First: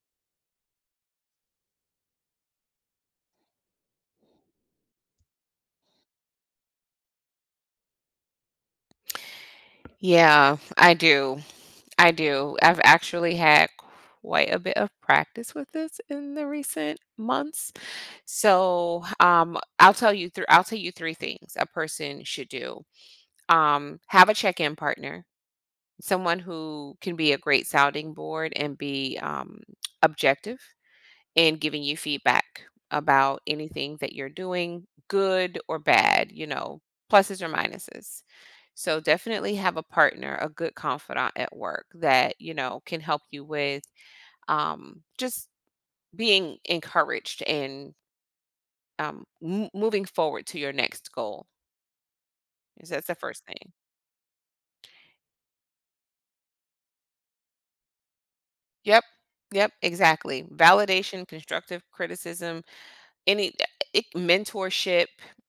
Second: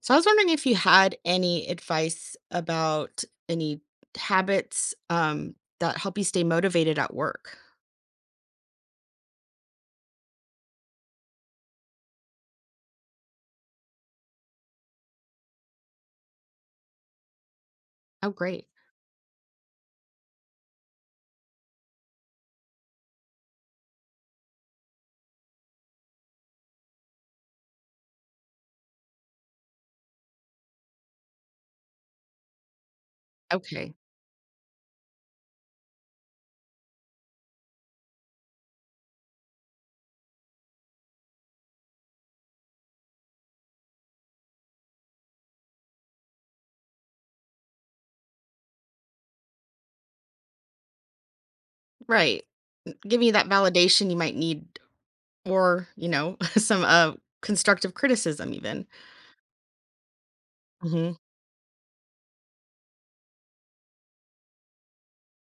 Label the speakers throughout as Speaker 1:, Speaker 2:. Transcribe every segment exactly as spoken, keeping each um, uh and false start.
Speaker 1: So I was wondering if you had any advice about any habits um, that help you stay motivated at work.
Speaker 2: Yeah, I do. I do. I've actually had quite a bit of practice with this in the recent months.
Speaker 1: Oh, great.
Speaker 2: So, um, I'll tell you through. I I'll tell you three things a person should do. Um, have a check-in partner, someone who can be a great sounding board and be um, objective and giving you feedback about
Speaker 1: Okay.
Speaker 2: anything that you're doing, good or bad, you know, pluses or minuses. So definitely have a partner, a good confidant at work that, you know, can help you with um, just being encouraged and um, m- moving forward to your next goal.
Speaker 1: Right.
Speaker 2: Is
Speaker 1: N-
Speaker 2: that's the
Speaker 1: Giving you
Speaker 2: first
Speaker 1: that
Speaker 2: thing.
Speaker 1: validation you might need, or you know, some uh, constructive criticism, even.
Speaker 2: Yep. Yep. Exactly.
Speaker 1: Hmm.
Speaker 2: Validation, constructive criticism, any eh, it, mentorship,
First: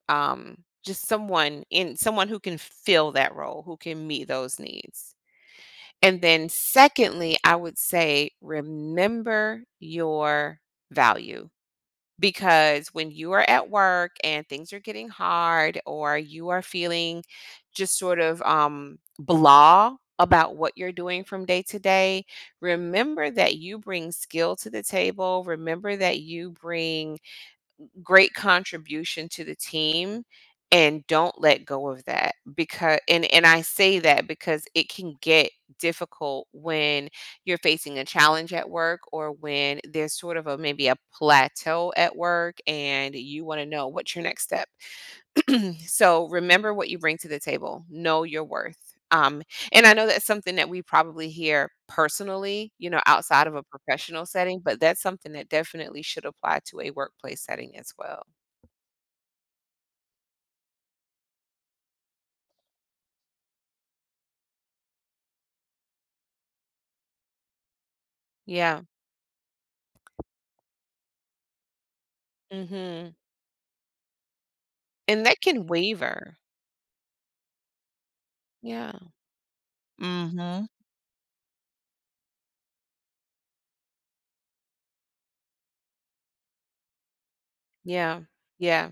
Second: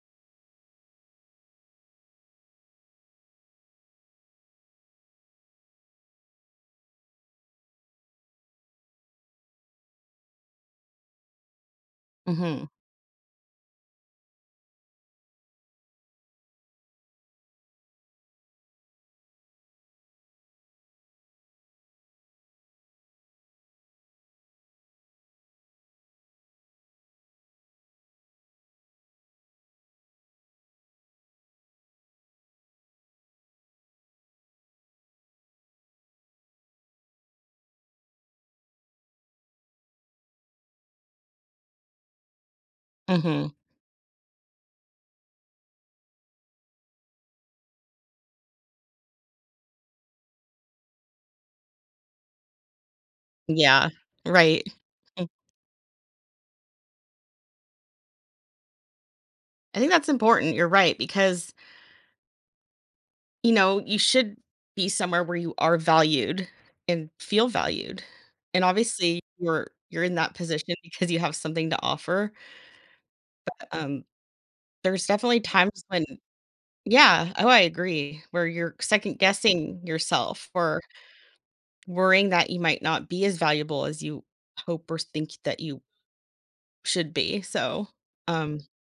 Speaker 2: um just someone in someone who can fill that role, who can meet those needs. And then secondly, I would say remember your value,
Speaker 1: Hmm.
Speaker 2: because when you are at work and things are getting hard or you are feeling just sort of um blah about what you're doing from day to day, remember that you bring skill to the table, remember that you bring great contribution to the team, and don't let go of that. Because and and I say that because it can get difficult when you're facing a challenge at work, or when there's sort of a maybe a plateau at work and you
Speaker 1: Hmm.
Speaker 2: want to know what's your next step. So remember what you bring to the table. Know your worth. Um, and I know that's something that we probably hear personally, you know, outside of a
Speaker 1: Yeah.
Speaker 2: professional setting,
Speaker 1: Right.
Speaker 2: but that's
Speaker 1: Mm.
Speaker 2: something that definitely should apply to a workplace setting as well.
Speaker 1: I think that's important. You're right, because You know, you should be somewhere where you are valued and feel valued, and
Speaker 2: Yeah.
Speaker 1: obviously, you're you're in that position because you have something to offer.
Speaker 2: Mhm.
Speaker 1: um, there's
Speaker 2: And
Speaker 1: definitely
Speaker 2: that can
Speaker 1: times when,
Speaker 2: waver.
Speaker 1: yeah, oh, I agree, where you're
Speaker 2: Yeah.
Speaker 1: second guessing yourself
Speaker 2: Mhm.
Speaker 1: or worrying that you might not be as valuable as you hope or think that you should be, so,
Speaker 2: Yeah.
Speaker 1: um
Speaker 2: Yeah.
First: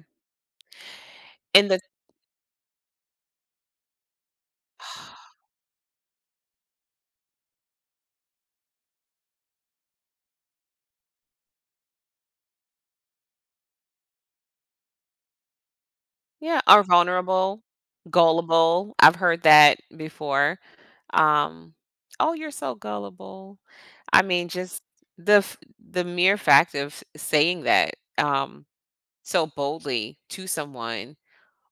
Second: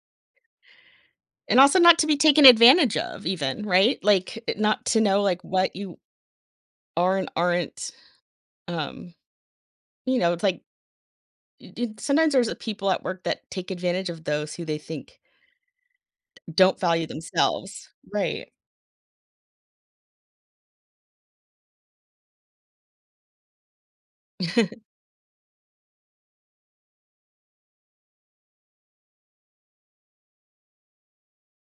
Speaker 1: and
Speaker 2: And
Speaker 1: also
Speaker 2: the
Speaker 1: not to be taken advantage of, even, right? Like, eh, not to know, like, what you are and aren't. um, you know, it's like Y y sometimes there's, uh, people at work that take advantage of those who they think
Speaker 2: Yeah,
Speaker 1: don't
Speaker 2: are
Speaker 1: value
Speaker 2: vulnerable,
Speaker 1: themselves. Right.
Speaker 2: gullible. I've heard that before. Um, "Oh, you're so gullible." I mean, just the f the mere fact of saying that, um, so boldly to someone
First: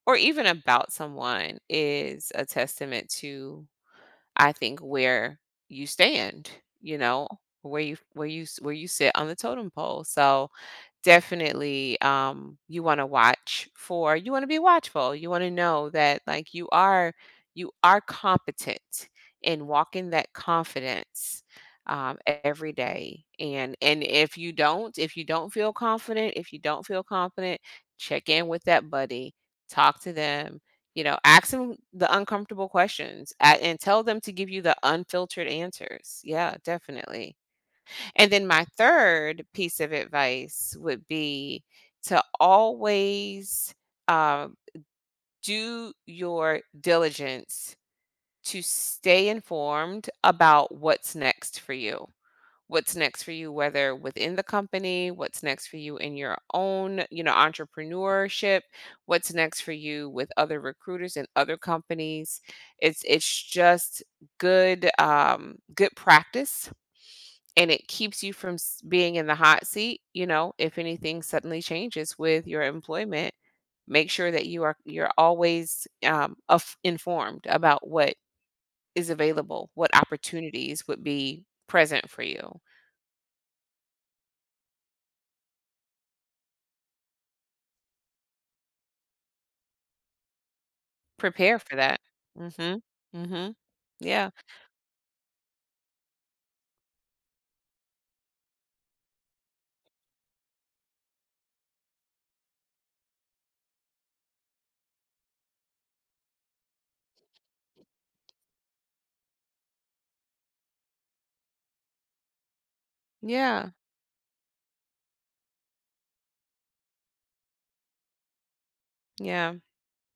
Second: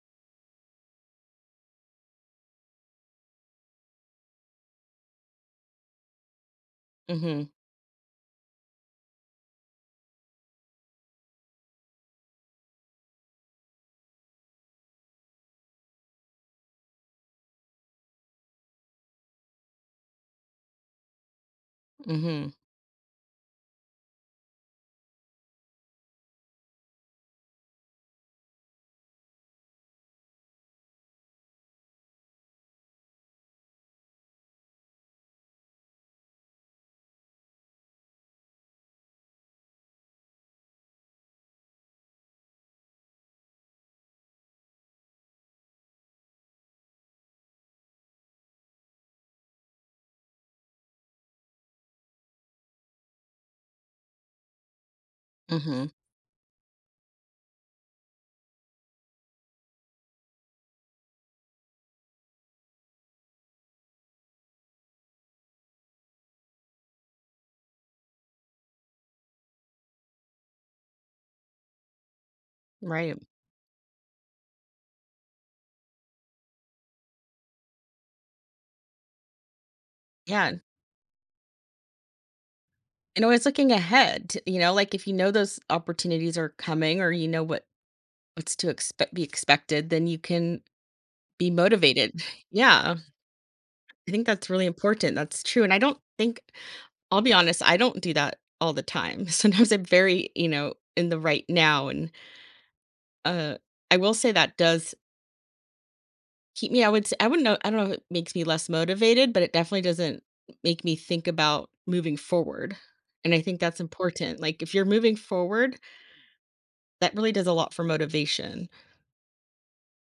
Speaker 2: or even about someone is a testament to, I think, where you stand, you know,
Speaker 1: Mhm,
Speaker 2: where you where you s- where you sit on the totem pole. So definitely um you want to watch for, you want to be watchful, you want to know that, like, you are, you are competent in walking that confidence, um,
Speaker 1: mhm,
Speaker 2: every day. And and if you don't, if you don't feel confident if you don't feel confident, check in with that buddy, talk to them, you know, ask them the uncomfortable questions, a- and tell them to give you the unfiltered answers. Yeah, definitely. And then my third piece of advice would be to always, um, do your diligence to stay informed about what's next for you. What's next for you, whether within the company, what's next for
Speaker 1: mhm,
Speaker 2: you in your own, you know, entrepreneurship, what's next for you with other recruiters and other companies. It's it's just good, um, good practice, and it keeps you from s- being in the hot seat. You know, if anything suddenly changes with your
Speaker 1: right.
Speaker 2: employment, make sure that you are, you're always, um, af- informed about what is available, what
Speaker 1: Yeah,
Speaker 2: opportunities would be present for you,
Speaker 1: and always looking ahead. t- you know, like, if you know those opportunities are coming, or you know what what's to expect, be expected, then you can be
Speaker 2: prepare for that.
Speaker 1: motivated.
Speaker 2: mm mhm
Speaker 1: Yeah,
Speaker 2: mm mhm
Speaker 1: I think
Speaker 2: yeah
Speaker 1: that's really important, that's true. And I don't think, I'll be honest, I don't do that all the time. Sometimes I'm very, you know, in the right now, and, uh, I will say that does keep me. I would I I wouldn't know I don't know if it makes me less motivated, but it definitely doesn't make me think about moving forward. And I think
Speaker 2: yeah
Speaker 1: that's important. Like, if you're moving forward, that really does a lot for motivation.
Speaker 2: yeah.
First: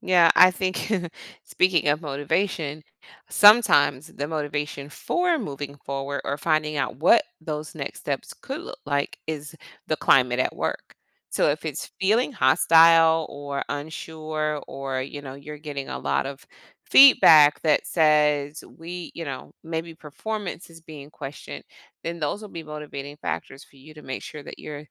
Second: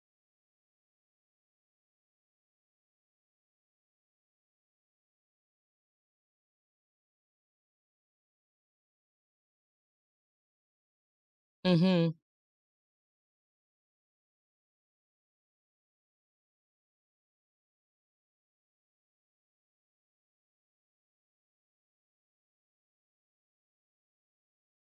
Speaker 2: Yeah, I think, speaking of motivation, sometimes the motivation for moving forward or finding out what those next steps could look like is the climate at work. So if it's
Speaker 1: Mhm.
Speaker 2: feeling hostile or unsure, or you know you're getting a lot of feedback that says, we, you know, maybe performance is being questioned, then those will be motivating factors for you to make sure that you're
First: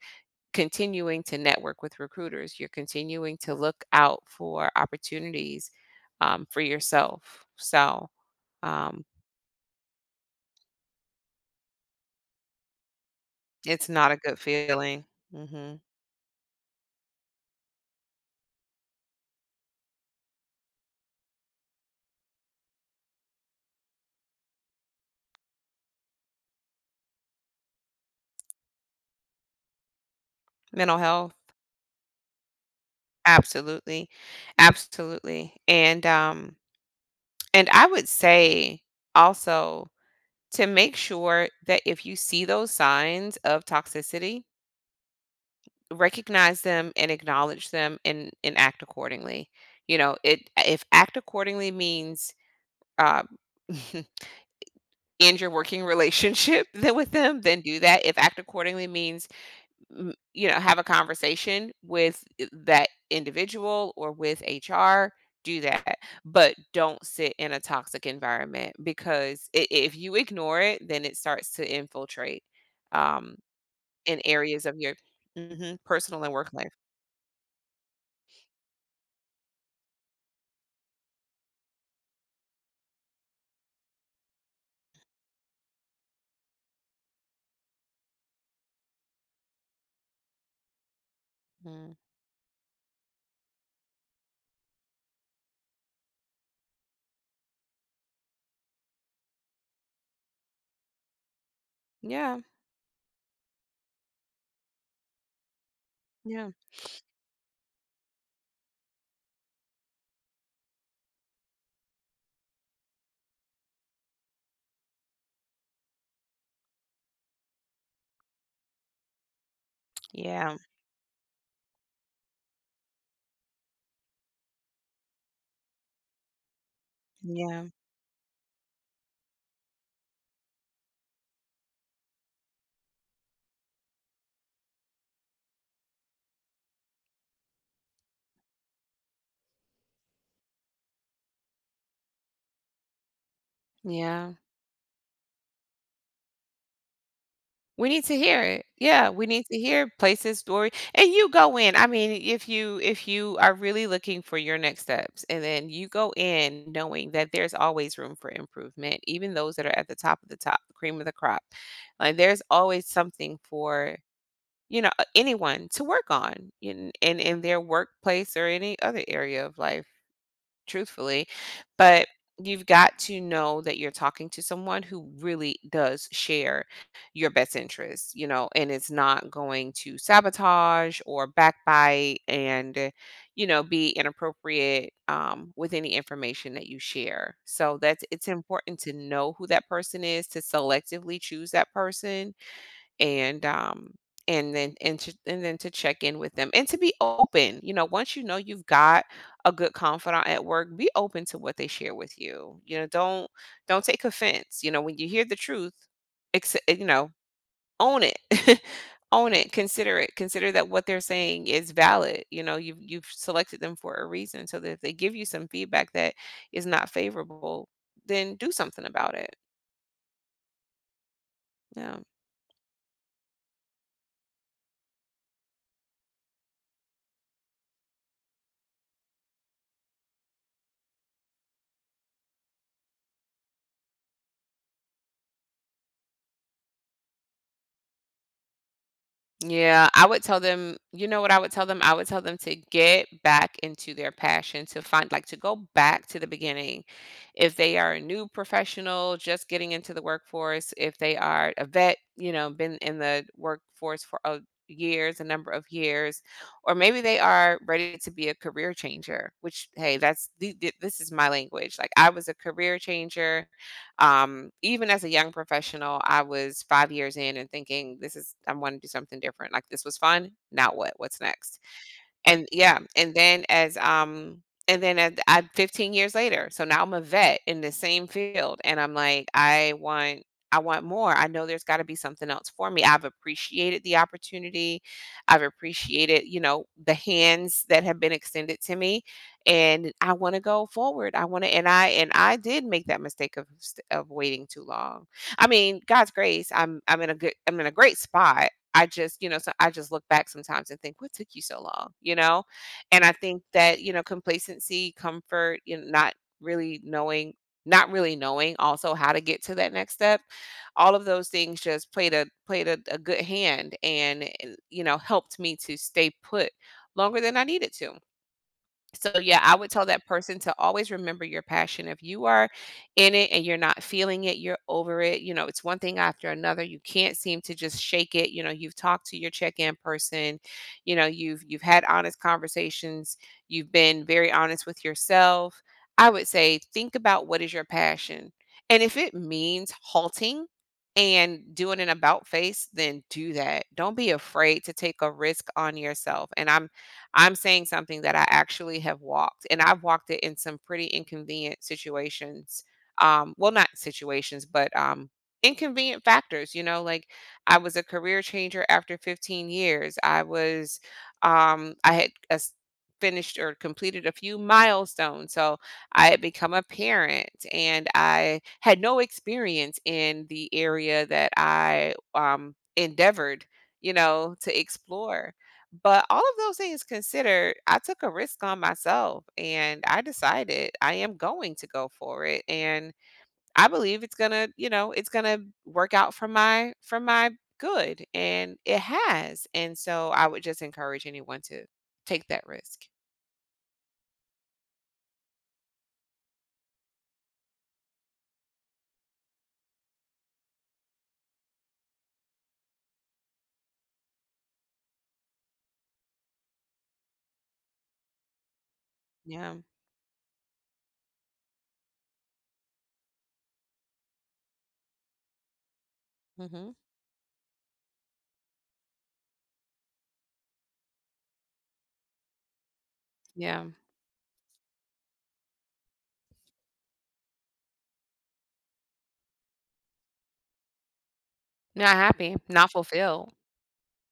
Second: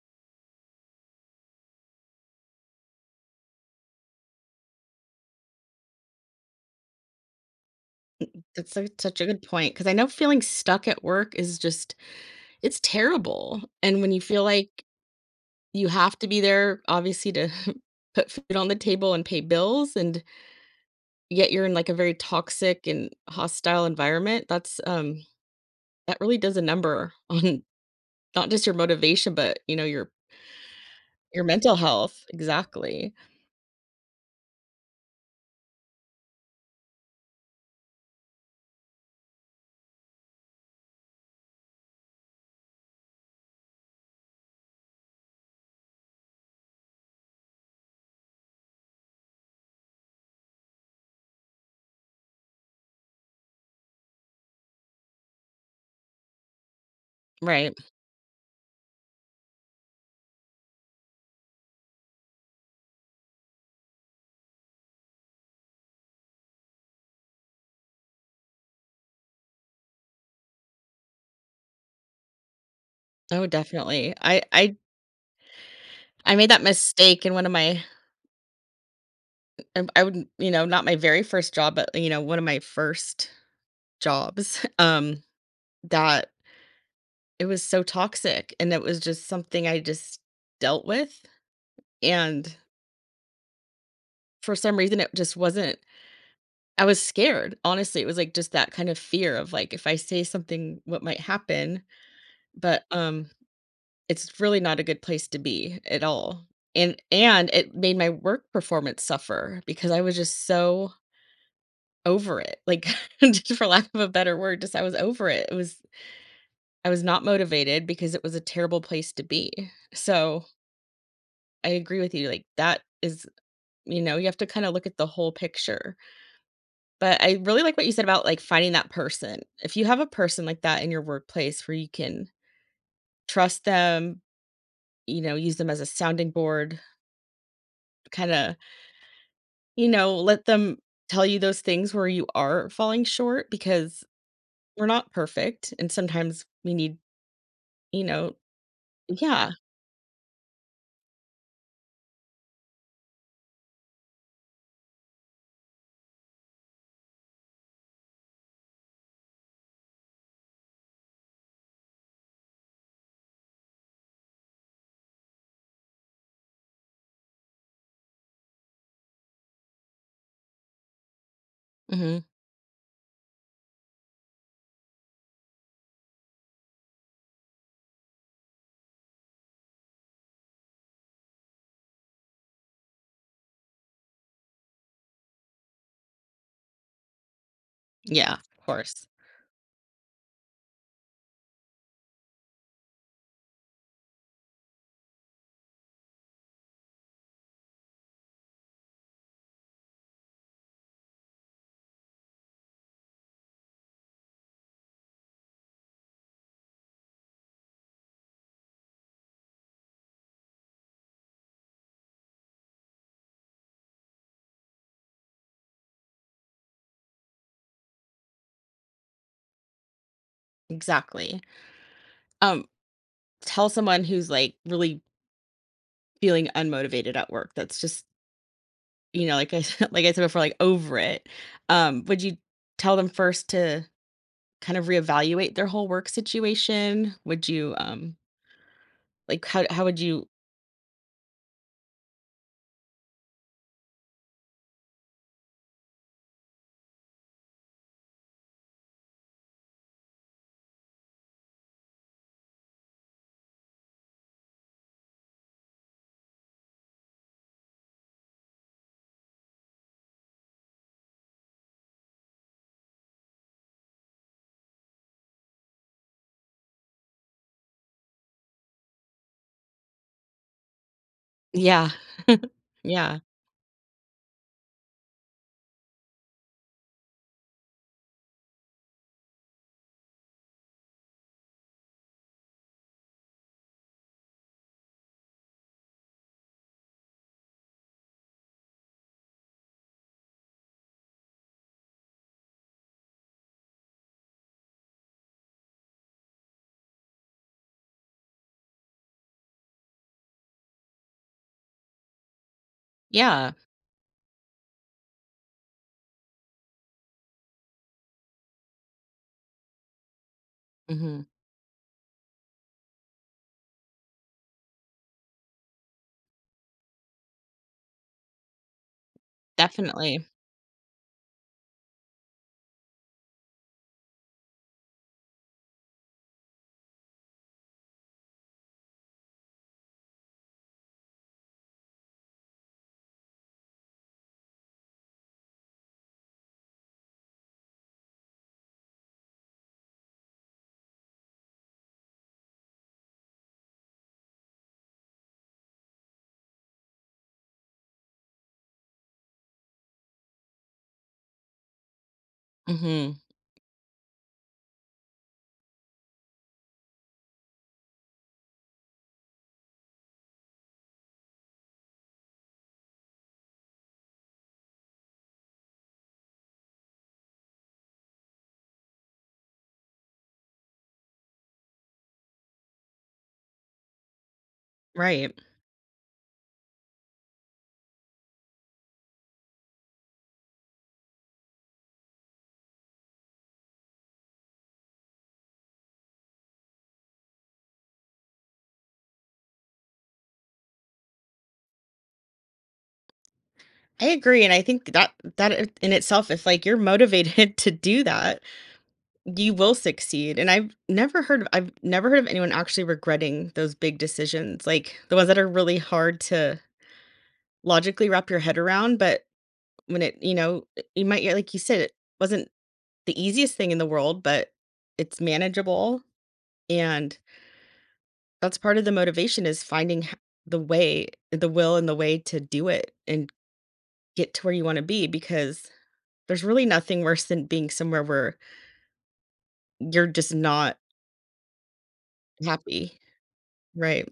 Speaker 2: continuing to network with recruiters. You're continuing to look out for opportunities, um, for yourself. So
Speaker 1: That's su
Speaker 2: um,
Speaker 1: such a good point. Because I know feeling stuck at work is just it's terrible.
Speaker 2: it's
Speaker 1: And when
Speaker 2: not a
Speaker 1: you
Speaker 2: good
Speaker 1: feel like
Speaker 2: feeling. Hmm.
Speaker 1: you have to be there, obviously, to put food on the table and pay bills, and yet you're in, like, a very toxic and hostile environment, that's, um that really does a number on not just your motivation, but, you know, your
Speaker 2: Mental health.
Speaker 1: your mental health. Exactly.
Speaker 2: Absolutely, absolutely. And um, and I would say also, to make sure that if you see those signs of toxicity, recognize them and acknowledge them and and act accordingly. You know, it, if act accordingly means uh, end your working relationship then with them, then
Speaker 1: Right.
Speaker 2: do that. If act accordingly means, mm, you know, have a conversation with i- that individual or with H R, do that. But don't sit in a toxic environment, because i- if you ignore it, then it starts to infiltrate, um,
Speaker 1: Oh, definitely.
Speaker 2: in
Speaker 1: I
Speaker 2: areas
Speaker 1: I
Speaker 2: of your, mhm, personal and
Speaker 1: I made
Speaker 2: work
Speaker 1: that
Speaker 2: life.
Speaker 1: mistake in one of my. Um, I would you know, Not my very first job, but, you know, one of my first jobs. Um, that it was so toxic, and it was just something I just dealt with.
Speaker 2: Mm.
Speaker 1: And for some reason, it just wasn't I was scared, honestly. It was, like, just that kind of fear of, like, if I say something, what might happen,
Speaker 2: Yeah,
Speaker 1: but, um, it's really not a good place to be at all.
Speaker 2: yeah,
Speaker 1: And and it made my work performance suffer because I was just so over it, like, just for lack of a better word, just I was over it. It was I was not motivated because it was a terrible place to be. So,
Speaker 2: yeah,
Speaker 1: I agree with you, like, that is you know, you have to kinda look at the whole picture. But I really
Speaker 2: yeah,
Speaker 1: like what you said about, like, finding that person. If you have a person like that in your workplace where you can trust them, you know, use them as a sounding board, kinda, you know, let them tell you those things where you are falling short, because
Speaker 2: yeah.
Speaker 1: we're not perfect, and sometimes we need,
Speaker 2: We
Speaker 1: you
Speaker 2: need to
Speaker 1: know,
Speaker 2: hear it. Yeah, we need
Speaker 1: Yeah.
Speaker 2: to hear places, story, and you go in. I mean, if you if you are really looking for your next steps, and then you go in knowing that there's always room for improvement, even those that are at the top of the top, the cream of the crop. Like, there's always something for, you know, uh, anyone to work on in in, in their workplace or any other area of life, truthfully. But
Speaker 1: Mhm.
Speaker 2: you've got to know that you're talking to someone who really does share your best interests, you know, and it's not going to sabotage or backbite and, you know, be inappropriate, um, with any information that you share. So that's, it's
Speaker 1: Yeah, of
Speaker 2: important to
Speaker 1: course.
Speaker 2: know who that person is, to selectively choose that person. And um and then and to, and then to check in with them and to be open. You know, once you know you've got a good confidant at work, be open to what they share with you. You know, don't don't take offense, you know, when you hear the truth. Accept, you know, own it, own it, consider it, consider that what they're saying is valid. You know, you've you've selected them for a reason, so that if they give you some feedback that is not favorable, then do something about it.
Speaker 1: Exactly.
Speaker 2: Yeah.
Speaker 1: Um, Tell someone who's, like, really feeling unmotivated at work, that's just, you know, like I like I said before, like, over it. Um, would you tell them first to kind of reevaluate their whole work situation? Would you, um, like, how how
Speaker 2: Yeah,
Speaker 1: would
Speaker 2: I would
Speaker 1: you?
Speaker 2: tell them, you know what I would tell them? I would tell them to get back into their passion, to find, like, to go back to the beginning. If they are a new professional just getting into the workforce, if they are a vet, you know, been in the workforce for a years, a number of years, or maybe they are ready to be a career changer, which, hey, that's the, the- this is my language. Like, I was a career changer, um, even as a young professional, I was five years in and thinking, "This is, I wanna do something different." Like, "This was fun. Now what? What's next?"
Speaker 1: Yeah,
Speaker 2: And yeah, and
Speaker 1: yeah,
Speaker 2: then as, um and then at I fifteen years later, so now I'm a vet in the same field, and I'm like, "I want, I want more. I know there's gotta be something else for me." I've appreciated the opportunity. I've appreciated, you know, the hands that have been extended to me, and I wanna go forward. I wanna and I and I did make that mistake of st of waiting too long. I mean, God's grace, I'm I'm in a good I'm in a great spot. I just, you know, so I just look back sometimes and think, what took you so long, you know? And I think
Speaker 1: yeah.
Speaker 2: that, you know, complacency, comfort, you know, not really knowing, not really knowing also how to get to that next step, all of
Speaker 1: Mhm.
Speaker 2: those things just played a played a, a good hand, and, and, you know, helped me to stay put longer than I needed to. So yeah, I would tell that
Speaker 1: Definitely.
Speaker 2: person to always remember your passion. If you are in it and you're not feeling it, you're over it. You know, it's one thing after another. You can't seem to just shake it. You know, you've talked to your check-in person, you know, you've you've had honest conversations, you've been very honest with yourself. I would say think about what is your passion. And if it means halting and doing an about face, then do that. Don't be afraid to take a risk on yourself. And I'm I'm saying something that I actually have walked, and I've walked it in some pretty inconvenient situations.
Speaker 1: Mhm.
Speaker 2: Um, well, not situations, but um, inconvenient factors. You know, like, I was a career changer after fifteen years. I was, um, I had a s- finished or completed a few milestones. So I had become a parent, and I had no experience in the area that I, um, endeavored, you know, to explore.
Speaker 1: Right.
Speaker 2: But all of those things considered, I took a risk on myself and I decided I am going to go for it, and I believe it's going to, you know, it's going to work out for my for my good, and it has. And so I would just encourage anyone to take that risk.
Speaker 1: I agree, and I think that that I in itself, if, like, you're motivated to do that, you will succeed. And i've never heard of, i've never heard of anyone actually regretting those big decisions, like the ones that are really hard to logically wrap your head around. But
Speaker 2: Yeah.
Speaker 1: when it you know it- you might, yeah, like you said, it wasn't the easiest thing in the world, but it's manageable.
Speaker 2: Mhm.
Speaker 1: And that's part of the motivation, is finding h- the way, the will and the way to do it, and
Speaker 2: Yeah.
Speaker 1: get to where you want to be. Because there's really nothing worse than being somewhere where you're just not
Speaker 2: Not happy, not
Speaker 1: happy.
Speaker 2: fulfilled.
Speaker 1: Right.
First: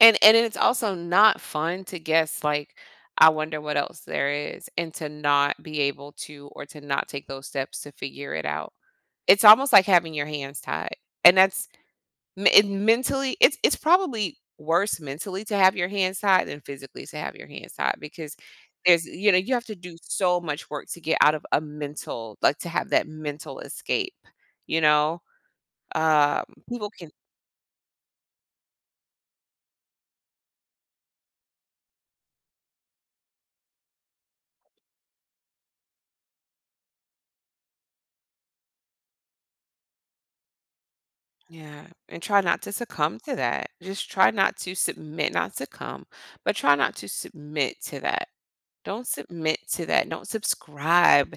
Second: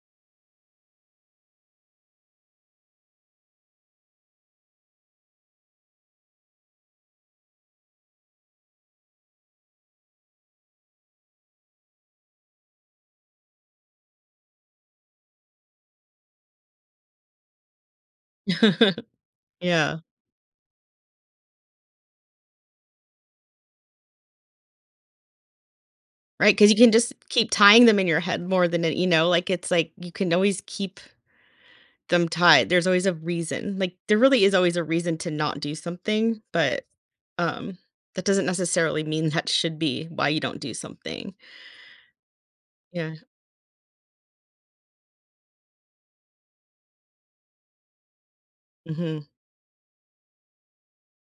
Speaker 2: And and it's also not fun to guess, like, I wonder what else there is, and to not be able to, or to not take those steps to figure it out. It's almost like having your hands tied, and that's me it mentally, it's it's probably worse mentally to have your hands tied than physically to have your hands tied, because there's, you know, you have to do
Speaker 1: Yeah.
Speaker 2: so much work to get out of a mental, like, to have that mental escape, you know? Um,
Speaker 1: Right, because you
Speaker 2: people
Speaker 1: can
Speaker 2: can,
Speaker 1: just keep tying them in your head more than it, you know, like, it's like you can always keep them tied. There's always a reason. Like, there really is always a reason to not do something, but, um, that doesn't necessarily mean that should be why you don't do something.
Speaker 2: yeah, and try not to
Speaker 1: Yeah.
Speaker 2: succumb to that. Just try not to submit, not succumb, but try not to submit to that. Don't
Speaker 1: Mhm.
Speaker 2: submit to that. Don't subscribe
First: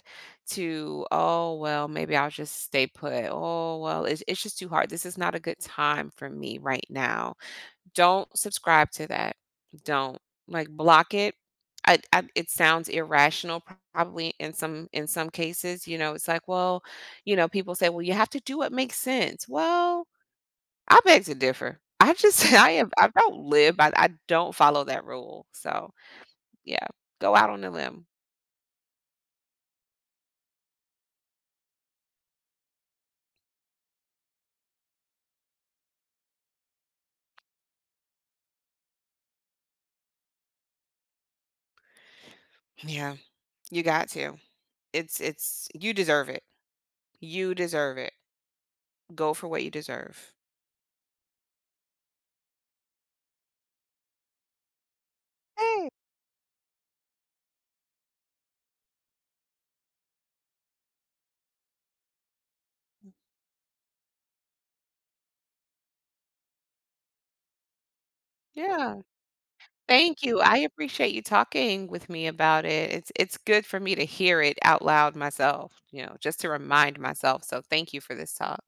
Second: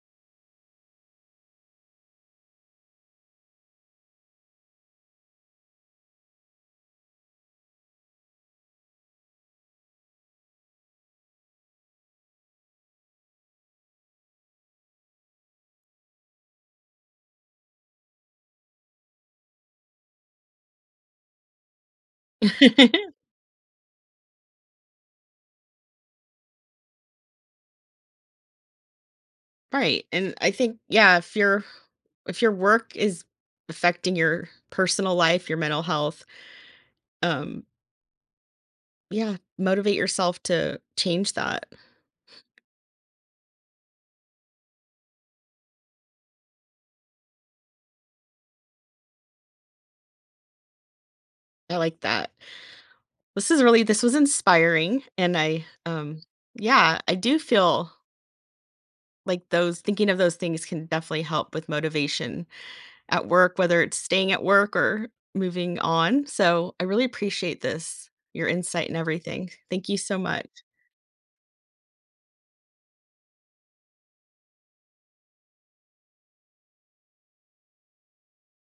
Speaker 2: to, oh, well, maybe I'll just stay put. Oh, well, it's, it's just too hard. This is not a good time for me right now. Don't subscribe to that. Don't, like, block it. I, I, it sounds irrational probably in some in some cases, you know, it's like, well, you know, people say, well, you have to do what makes sense. Well, I beg to differ. I just I am I don't live by, I don't follow that rule. So yeah, go out on a limb.
Speaker 1: Right, and I think, yeah, if your if your work is affecting your personal life, your mental health, um, yeah, motivate yourself to change that.
Speaker 2: Yeah, you got to. It's it's, you deserve it. You deserve it. Go for what you deserve.
Speaker 1: I like that. This is really this was inspiring, and I
Speaker 2: Hey,
Speaker 1: um yeah, I do feel like those, thinking of those things, can definitely help with motivation at work, whether it's staying at work or moving on. So, I really appreciate this, your insight
Speaker 2: yeah.
Speaker 1: and everything. Thank you so
Speaker 2: Thank you. I
Speaker 1: much.
Speaker 2: appreciate you talking with me about it. It's it's good for me to hear it out loud myself, you know, just to remind myself. So thank you for this talk.